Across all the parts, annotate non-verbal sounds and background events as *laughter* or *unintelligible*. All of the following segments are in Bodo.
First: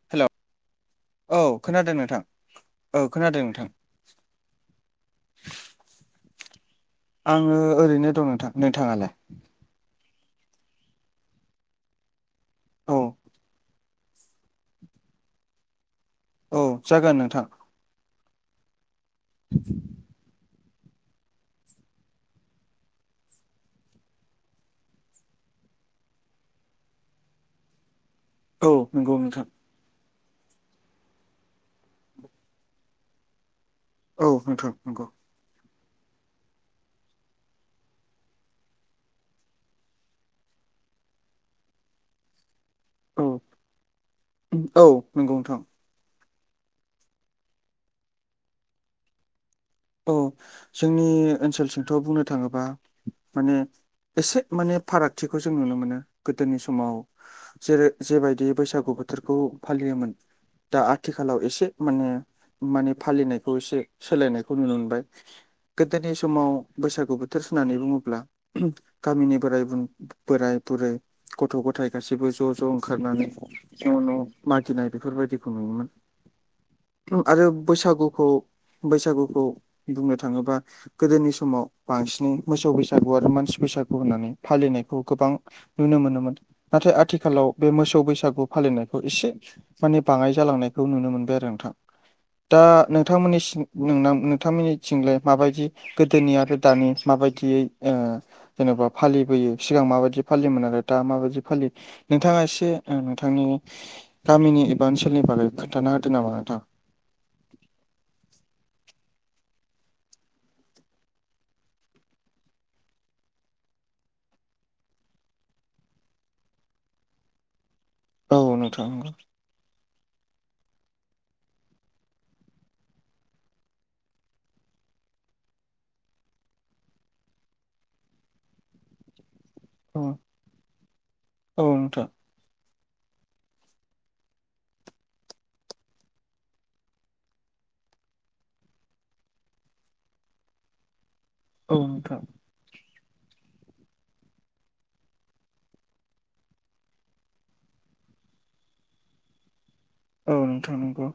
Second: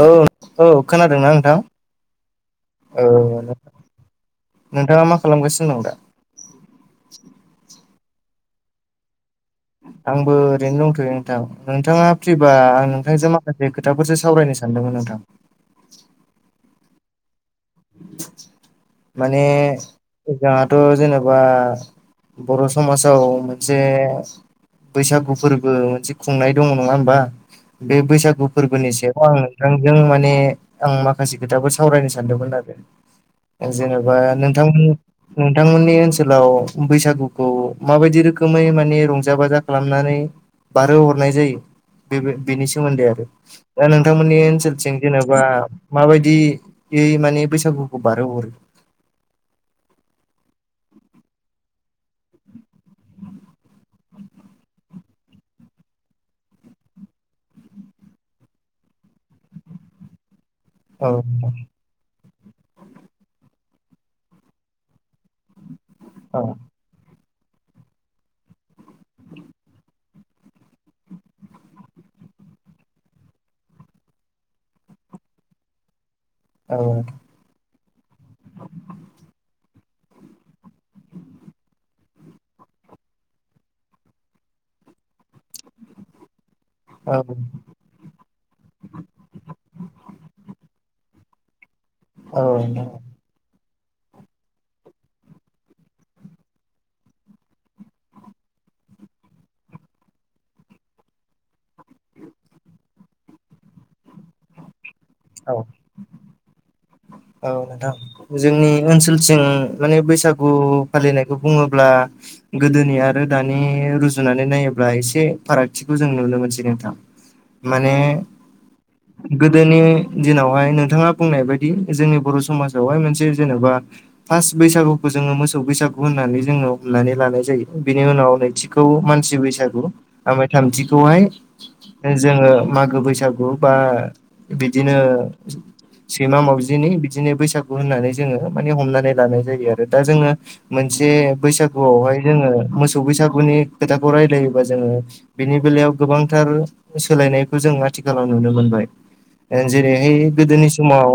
औ हेल' औ खोनादोंना औ नोंथां खोनादों नोंथां खोनादों औ नोंथां नोंथांङा मा खालामगासिनो दं दा? आङो ओरैनो दं नोंथां नोंथाङालाय आंबो ओरैनो दंथ'यो नोंथां नोंथांङा फ्रिबा आं औ नोंथांजों माखासे खो खोथाखौसो सावरायनो सानदोंमोन नोंथां औ जागोन नोंथां माने जोंहाथ' जेनेबा बर' समाजाव मोनसे बैसागु फोरबो मोनसे खुंनाय दंङो नङा होमबा बे बैसागु औ फोरबोनि नंगौ सायाव आं नोंथां नोंथांजों माने आं माखासे खोथाफोर सावरायनो सानदोंमोन आरो जेनेबा औ नोंथां नोंथांमोन नंगौ नोंथांमोननि ओनसोलाव बैसागुखौ माबायदि रोखोमै माने रंजा बाजा खालामनानै बारहो हरनाय जायो बेबो बेनि सोमोन्दै औ आरो दा नोंथांमोननि औ ओनसोलथिं नंगौ जेनेबा नोंथां माबायदियै माने बैसागुखौ बारहो हरो औ जोंनि ओनसोलसथिंथ' बुंनो थाङोबा माने एसे माने फारागथिखौ जों नुनो मोनो गोदोनि समाव जेरै जेबायदि बैसागु बोथोरखौ फालियोमोन। दा औ आथिखालाव एसे माने माने फालिनायखौ एसे सोलायनायख खौ नुनो मोनबाय गोदोनि औ समाव बैसागु बोथोर होननानै बुङोब्ला गामिनि बोराइ बोराइ बुरै गथ' गथाइ गासैबो ज' ज' ओंखारनानै न' न' मागिनाय बेफोरबायादिखौ नुङोमोन ओ आरो बैसागुखौ बैसागुखौ बुंनो थाङोबा गोदोनि समाव बांसिनै मोसौ बैसागु आरो मानसि बैसागु होननानै फालिनायखौ गोबां नुनो मोनोमोन नाथाय आथिखालाव बे मोसौ बैसागु फालिनायखौ एसे माने बाङाय जालांनायखौ नुनो मोनबाय आरो नोंथां औ दा नोंथांमोननिसिम नोंनाम नोंथांमोननिथिंलाय माबायदि गोदोनि आरो दानि माबायदियै ओ जेन'बा फालिबोयो सिगां माबायदि फालियोमोन आरो दा माबायदि फालियो नोंथाङा एसे नोंथांनि गामिनि एबा ओनसोलनि बारै औ खोन्था होददों नामा नोंथां औ नोंथां जोंनि ओनसोलथिं माने बैसागु फालिनायखौ बुंङोब्ला गोदोनि आरो दानि रुजुनानै नायोब्ला एसे फारागथिखौ जों नुनो मोनसै नोंथां माने औ नोंथां गोदोनि दिनावहाय नोंथाङा बुंनाय बायदि जोंनि बर' समाजावहाय मोनसे जेनेबा फार्स्ट बैसागुखौ जोंङो मोसौ बैसागु होननानै जोंङो हमनानै लानाय जायो बेनि उनाव नैथि मानसि बैसागु औ ओमफ्राय थामथिखौहाय औ नोंथां जोंङो मागो बैसागु बा बिदिनो सैमा मावजि बिनो बिदिनो बैसागु होननानै जोङो माने हमनानै लानाय जायो आरो दा जोङो मोनसे औ बैसागुआवहाय नोंथां जोङो मोसौ बैसागुनि खोथाखौ रायलायोबा जोङो बेनि बेलायाव गोबांथार सोलायनायखौ जों आथिखालाव नुनो मोनबाय ओन जेरै इन औ गोदोन नोंथां नंगौ समाव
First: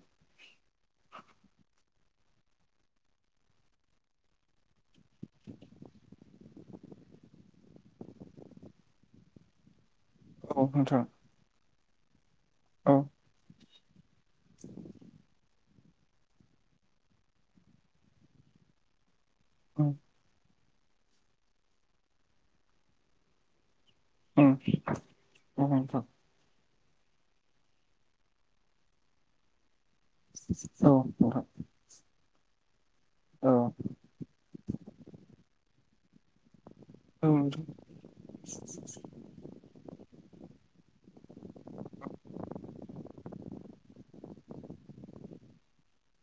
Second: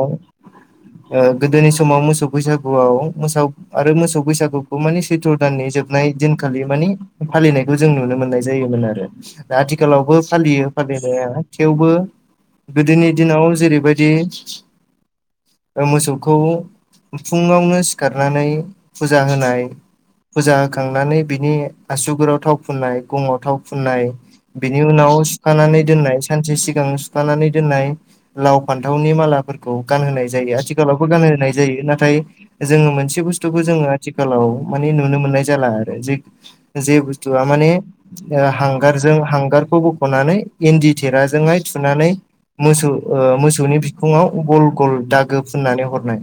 गोदोनि समाव मोसौ बैसागुआव मोस आरो मोसौ बैसागुखौ माने सैथ्र' दाननि जोब नाय दिनखालि मानि फालिनायखौ जों नुनो मोननाय जायोमोन आरो आथिखालावबो औ फालियो नोंथां फालिनाया थेवबो औ गोदोनि दिनाव जेरैबायदि मोसौखौ फुङावनो सिखारनानै फुजा होनाय औ फुजा होखांनानै बिनि आसुगुराव थाव फुननाय गङाव थाव फुननाय नोंथां बिनि उनाव औ सुखानानै नोंथां दोननाय सानसे सिगां सुखांनानै दोननाय लाव फान्थावनि मालाफोरखौ गान होनाय जायो आथिखालावबो औ औ गानहोनाय नोंथां जायो नाथाय जोङो मोनसे बुस्थुखौ जोङो आथिखालाव माने नुनो मोननाय जाला आरो जे जे औ बुस्थुआ माने नोंथां हांगारजों हांगार बेखौ बख'नानै इन्दि थेराजोंहाय थुनानै मोसौ मोसौनि बिखुङाव गल गल दागो फुननानै हरनाय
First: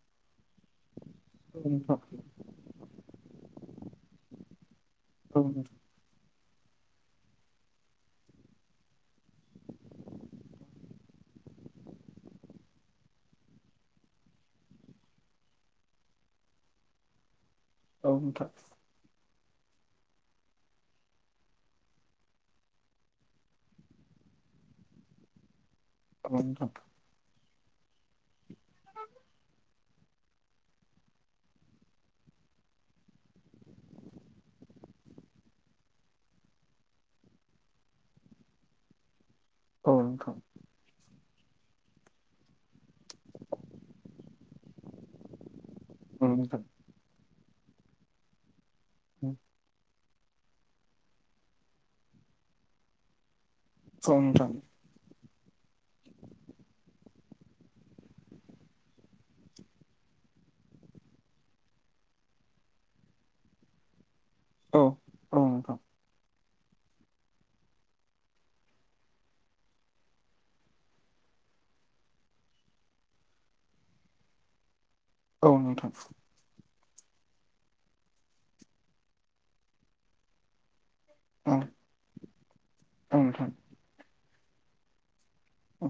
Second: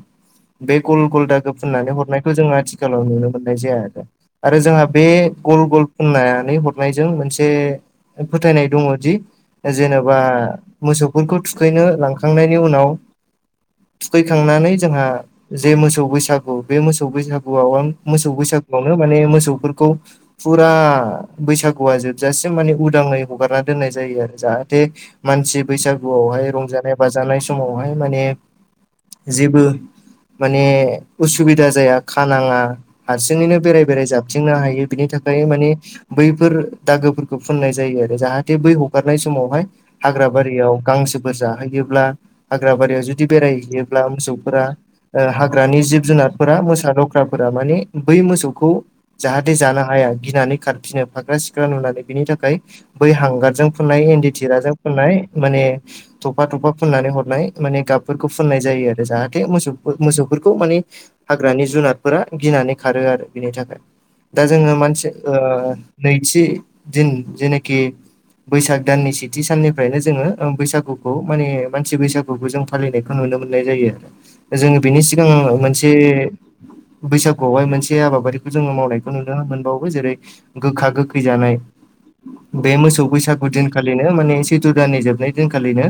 बे गल गलदागो औ फुननानै नोंथां हरनायखौ जों आथिखालाव नुनो मोननाय जाया आरो आरो जोंहा बे गल गल फुननानै हरनायजों मोनसे फोथायनाय दङ दि जेनेबा मोसौफोरखौ थुखैनो लांखांनायनि उनाव थुखैखांनानै जोंहा जे मोसौ बैसागु बे मोसौ बैसागुआव मोसौ औ बैसागु नो *unintelligible* माने मोसौफोरखौ फुरा बैसागुआ जोबजासिम माने उदांङै हगारना दोननाय जायो जाहाथे मानसि नोंथां औ नोंथां औ बैसागुआवहाय नोंथां रंजानाय बाजानाय समावहाय माने जेबो माने उसुबिदा जाया खानाङा हारसिङैनो बेराय बेराय जाबथिंनो हायो बिनि थाखाय माने बैफोर दागोफोरखौ फुननाय जायो आरो जाहाथे बै हगारनाय समावहाय औ हाग्र नोंथां बारियाव गांसोफोर जाहोयोब्ला हाग्र बारियाव जुदि बेरायहैयोब्ला मोसौफोरा हाग्रानि जिब जुनारफोरा फ्राफोरा माने बै मोसौखौ जाहाथे जानो हाया गिनानै खारफिनो। फागखोरा सिखोख्रारा नुलायनाय बिनि थाखाय बै हांगारजों फुननाय औ इन्दि नोंथां थिराजों फुननाय माने थफा थफा फुननानै हरनाय माने गाब फोरखौ फुननाय जायो आरो जाहाथे मोसौ मोसौफोरखौ माने हाग्रानि जुनादफोरा गिनानै खारो आरो बिनि थाखाय दा जोङो औ मानसि औ नोंथां नैथि दिन जेनाखि बैसाग दाननि सेथि साननिफ्रायनो जोङो बैसागुखौ माने मानसि बैसागुखौ जों फालिनायखौ नुनो मोननाय जायो आरो जोङो बिनि सिगाङ औ मोनसे नोंथां बैसागुआवहाय मोनसे हाबाफारिखौ जोङो मावनायखौ नुनो मोनबावो जेरै गोखा-गोखै जानाय औ बे मोसौ औ बैसागु नोंथां दिनखालिनो माने सैथ्र' दाननि जोबनाय दिनखालिनो औ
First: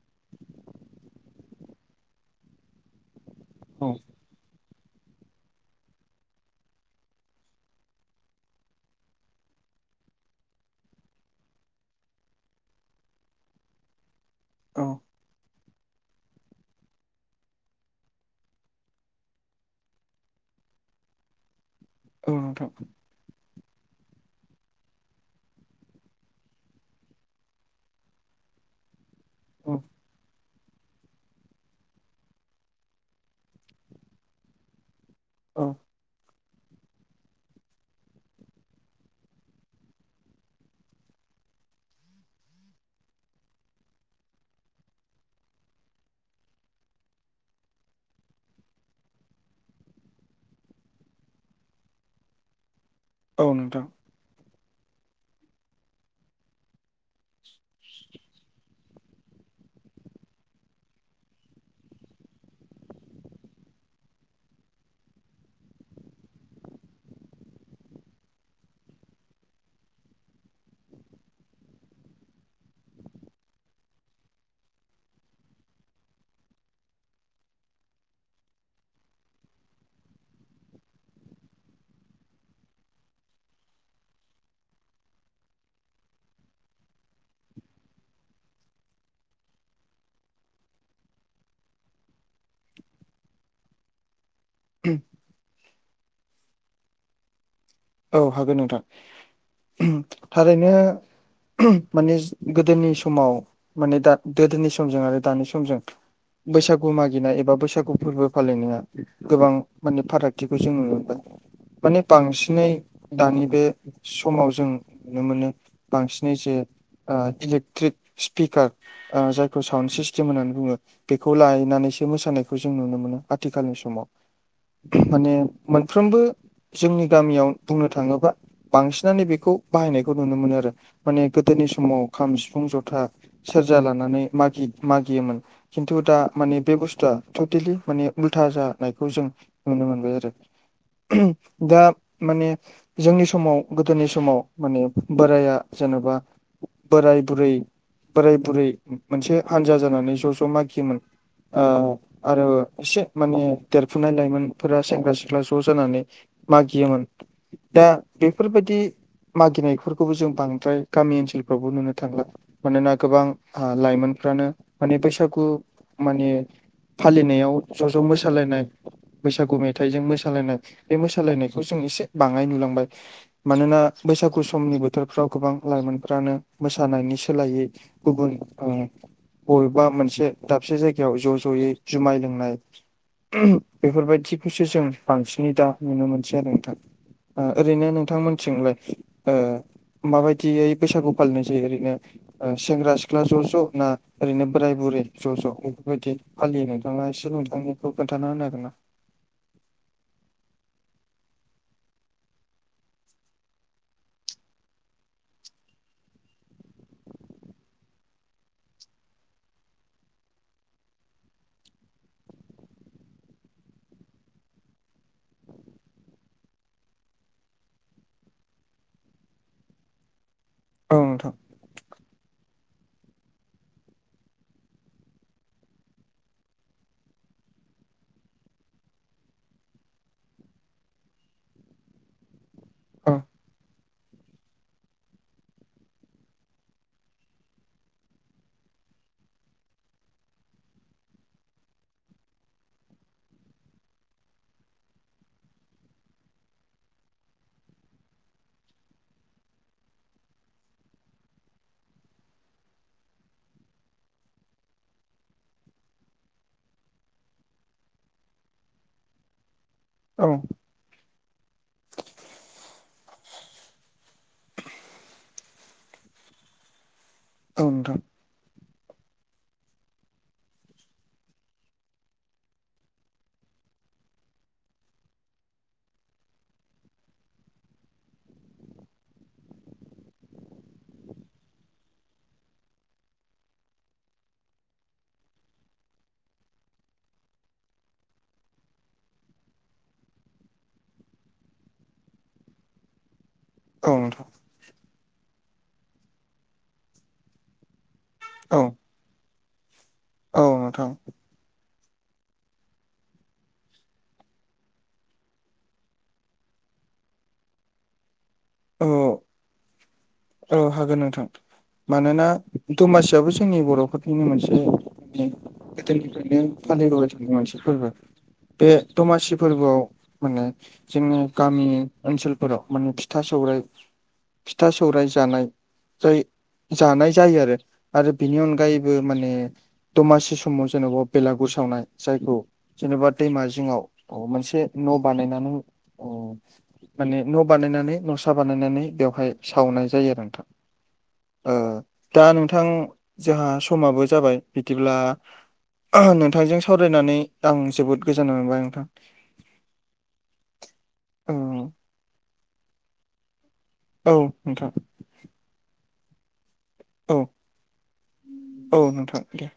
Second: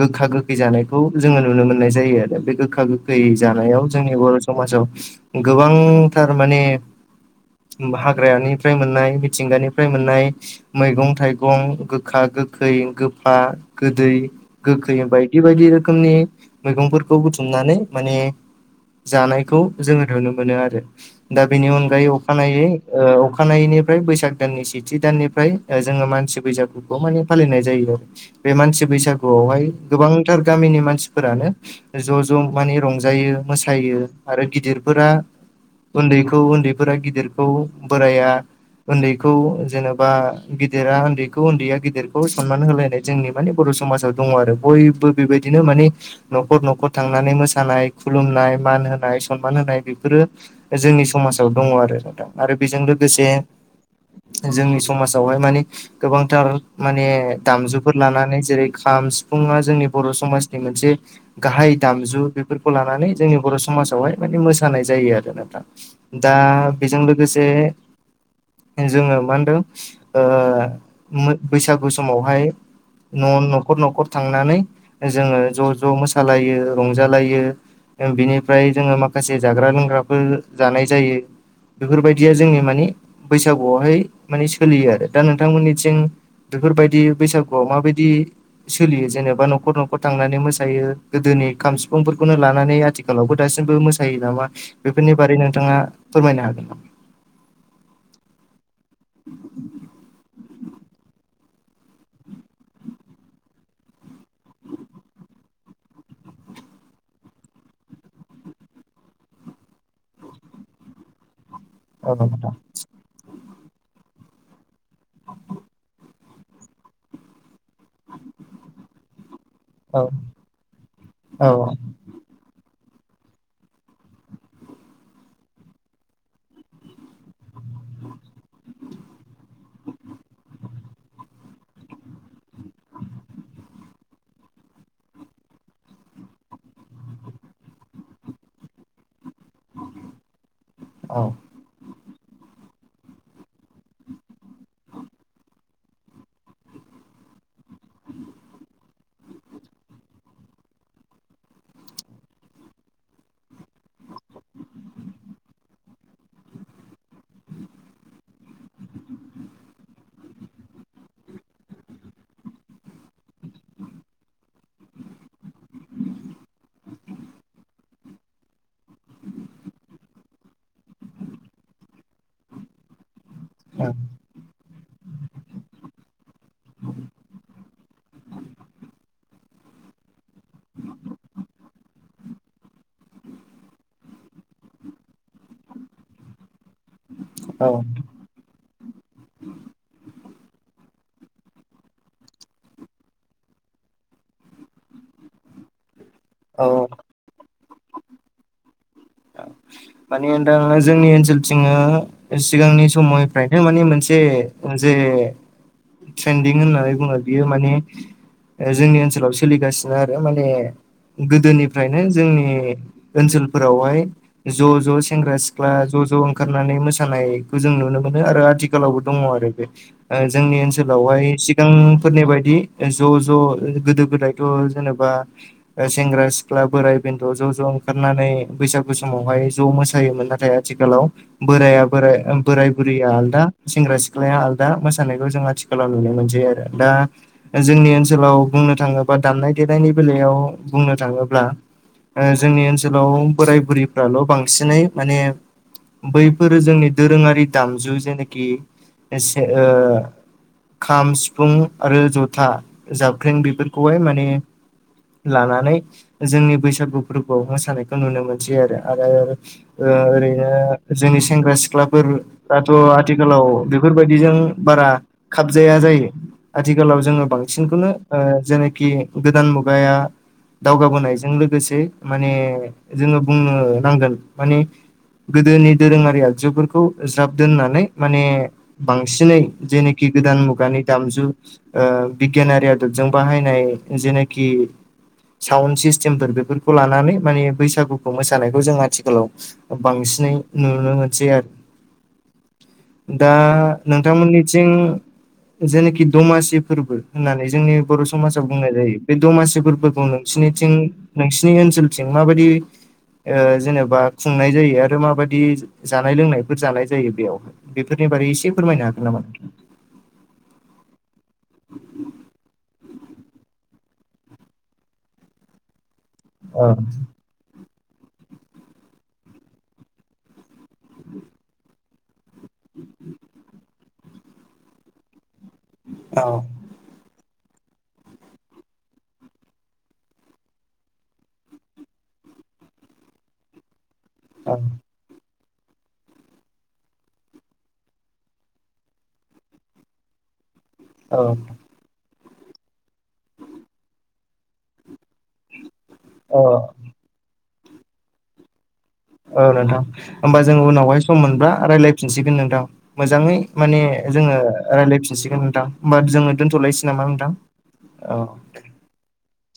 गोखा गोखै जानायखौ जोङो नुनो मोननाय जायो आरो बे गोखा गोखै जानायाव औ जोंनि बर' समाजाव गोबांथार माने उम हाग्रानिफ्राय मोननाय मिथिंगानिफ्राय मोननाय। मैगं-थाइगं, गोखा-गोखै, गोफा-गोदै गोखै औ बायदि बायदि रोखोमनि मैगंफोरखौ बुथुमनानै माने जानायखौ जोङो नुनो मोनो आरो दा बेनि अनगायै अखानायै नोंथां अखानायैनि फ्राय बैसाग दाननि सेथि दाननिफ्राय जोङो मानसि बैसागुखौ माने फालिनाय जायो बे मानसि बैसागुआवहाय औ गोबांथार गामिनि मानसिफोरानो ज' ज' मानि रंजायो मोसायो आरो गिदिरफोरा औ उन्दैखौ उन्दैफोरा गिदिरखौ बोराइआ उन्दैखौ जेनेबा गिदिरा उन्दैखौ उन्दैया गिदिरखौ सनमान होलायनाय जोंनि माने बर' समाजाव दङ आरो बयबो बेबायदिनो माने न'खर न'खर थांनानै मोसानाय खुलुमनाय मान होनाय सनमान होनाय बेफोरो जोंनि समाजाव दङ आरो आरो बेजों लोगोसे औ नोंथां जोंनि समाजावहाय माने गोबांथार माने दामजुफोर लानानै जेरै खाम सिफुंआ जोंनि बर' समाजनि मोनसे गाहाय दामजु बेफोरखौ लानानै जोंनि बर' समाजावहाय माने मोसानाय जायो आरो नोंथां दा बेजों लोगोसे जोंङो मा होनदों ओ मोद बैसागु समावहाय न' न'खर न'खर थांनानै जोङो ज' ज' मोसालायो रंजालायो बिनिफ्राय जोङो माखासे जाग्रा लोंग्राफोर जानाय जायो बेफोरबायदिया जोंनि माने बैसागुआवहाय माने सोलियो आरो दा नोंथांमोननिथिं बेफोरबायदि बैसागुआ माबायदि सोलियो जेनेबा न'खर न'खर थांनानै मोसायो गोदोनि खाम सिफुंफोरखौनो लानानै आथिखालावबो दासिमबो मोसायो नामा बेफोरनि बारै नोंथांङा फोरमायनो हागोन औ हागोन नोंथां थारैनो माने गोदोनि समाव माने दा गोदोनि समजों आरो दानि समजों बैसागु मागिनाय एबा बैसागु फोरबो फालिनाया गोबां माने फारागथिखौ जों नुनो मोनबाय माने औ नोंथां बांसिननानो दानि बे समाव जों नुनो मोनो बांसिनै जे इलेक्ट्रिक स्पिकार जाय प्र साउन्ड औ सिस्टेम होननानै बुङो बेखौ औ लायनानैसो मोसानायखौ जों नुनो मोनो आथिखालनि समाव माने मोनफ्रोमबो जोंनि गामियाव बुंनो थाङोबा बांसिनानो बेखौ बाहायनायखौ नुनो मोनो आरो माने गोदोनि समाव खाम सिफुं जथा सेरजा लानानै मागि मागियोमोन खिन्थु दा माने बे बुस्थुआ टटेलि माने उल्था जानायखौ जों नुनो मोनबाय ज औ औ दा माने जोंनि समाव गोदोनि समाव माने बोराया जेनेबा बोराय बुरै बोराय बुरै मोनसे हान्जा जानानै ज' ज' माखियोमोन आरो एसे माने देरफुनाय लाइमोनफोरा सेंग्रा सिख्ला ज' जानानै मागियोमोन दा बेफोरबायाददि मागिनायफोरखौबो जों बांद्राय गामि ओनसोलफ्रावबो नुनो थांला मानोना गोबां लाइमोनफ्रानो माने बैसागु माने फालिनायाव ज' ज' मोसालायनाय बैसागु मेथाइजों मोसालायनाय बे मोसालायनायखौ जों एसे बाङाय नुलांबाय मानोना बैसागु दुखु समनि बोथोरफ्राव गोबां लाइमोनफ्रानो मोसानायनि सोलायै गुबुन बबेबा मोनसे दाबसे जायगायाव ज' ज'यै जुमाय लोंनाय बेफोरबायदिखौसो जों बांसिनै दा नुनो मोनसै आरो नोंथां ओरैनो नोंथांमोनथिंलाय माबायदियै बैसागु फालिनाय जायो ओरैनो सेंग्रा सिख्ला ज' ज' ना ओरैनो बोराय बुरै ज' ज' बेफोरबायदि फालियो औ नोंथाङा एसे नोंथांनिखौ खोन्थाना होनो हागोन ना मानि होनदों जोंनि ओनसोलथिं सिगांनि समनिफ्रायनो माने मोनसे जे ट्रेन्दिं होननानै बुङो बियो माने जोंनि ओनसोलाव सोलिगासिनो आरो माने गोदोनिफ्रायनो जोंनि ओनसोलफोरावहाय ज' ज' सेंग्रा सिख्ला ज' ज' ओंखारनानै मोसानायखौ जों नुनो मोनो आरो आथिखालावबो दङ आरो बे जोंनि औ ओनसोलावहाय नोंथां सिगांफोरनि बायदि ज' ज' गोदो गोदायथ' जेनेबा सेंग्रा सिख्ला बोराय बेथ' ज' ज' ओंखारनानै बैसागु समावहाय ज' मोसायोमोन नाथाय आथिखालाव बोराया बोराइ बोराय बुरैया आलदा सेंग्रा सिख्लाया आलदा मोसानायखौ जों आथिखालाव नुनो मोनसै आरो दा जोंनि ओनसोलाव बुंनो थाङोबा दामनाय देनायनि बेलायाव बुंनो थाङोब्ला जोंनि ओनसोलाव बोराय बुरिफ्राल' बांसिनै माने बैफोरो जोंनि दोरोङारि दामजु जेनोखि खाम सिफुं आरो जथा जाबख्रें बेफोरखौहाय माने लानानै जोंनि बैसागु फोरबो मोसानायखौ नुनो मोनसै आरो आरो जोंनि सेंग्रा सिख्लाफोराथ' आथिखालाव बेफोरबायदिजों बारा खाबजाया जायो आथिखालाव जोङो बांसिनखौनो जेनेखि गोदान मगाया दावगाबोनायजों लोगोसे माने जोङो बुंनो नांगोन माने गोदोनि दोरोङारि आगजुफोरखौ ज्राब दोननानै माने बांसिनै जेनोखि गोदान मुगानि दामजु ओ बिगियानारि आदबजों बाहायनाय जेनोखि साउड सिस्टेम फोर बेफोरखौ लानानै माने बैसागुखौ मोसानाय। खौ जों आथिखालाव बांसिनै नुनो मोनसै आरो। दा औ नोंथां औ नोंथां नोंथांमोनिथिं जेनाखि दमासि फोरबो होननानै जोंनि बर समाजाव औ बुंनाय जायो बे दमासि फोरबोखौ औ नोंसिनिथिं नोंथां नोंसिनि ओनसोलथिं माबायदि ओ जेनेबा खुंनाय जायो आरो माबादि जानाय लोंनायफोर जानाय जायो बेयाव बेफोरनि बारै एसे फोरमायनो औ हागोन नामा नोंथां? औ हागोन नोंथां। मानोना दमासियाबो जोंनि बर'फोरनिनो मोनसे गोदोनिफ्रायनो फालिबोबाय थानाय मोनसे फोरबो। बे दमासि फोरबोआव माने जोंनि गामि ओनसोलफोराव माने सौराय फिथा सौराय जानाय जाय औ जानाय जायो आरो आरो बेनि अनगायैबो माने दमासि समाव जेन'बा बेलागुर सावनाय जायखौ जेनेबा दैमा जिङाव औ मोनसे न' बानायनानै माने न' बानायनानै नसा बानायनानै बेवहाय सावनाय जायो आरो नोंथां औ ओ दा नोंथां जोंहा समाबो जाबाय बिदिब्ला नोंथांजों औ सावराय फरायनानै आं जोबोद गोजोननाय मोनबाय नोंथां। औ नोंथां होमबा जों उनावहाय सम औ मोनब्ला रायलायफिनसिगोन नोंथां मोजाङै माने औ जोङो नोंथां रायलायफिनसिगोन नोंथां होनबा जोङो दोन्थ'लायसै नामा औ नोंथां औ। औ नोंथां दे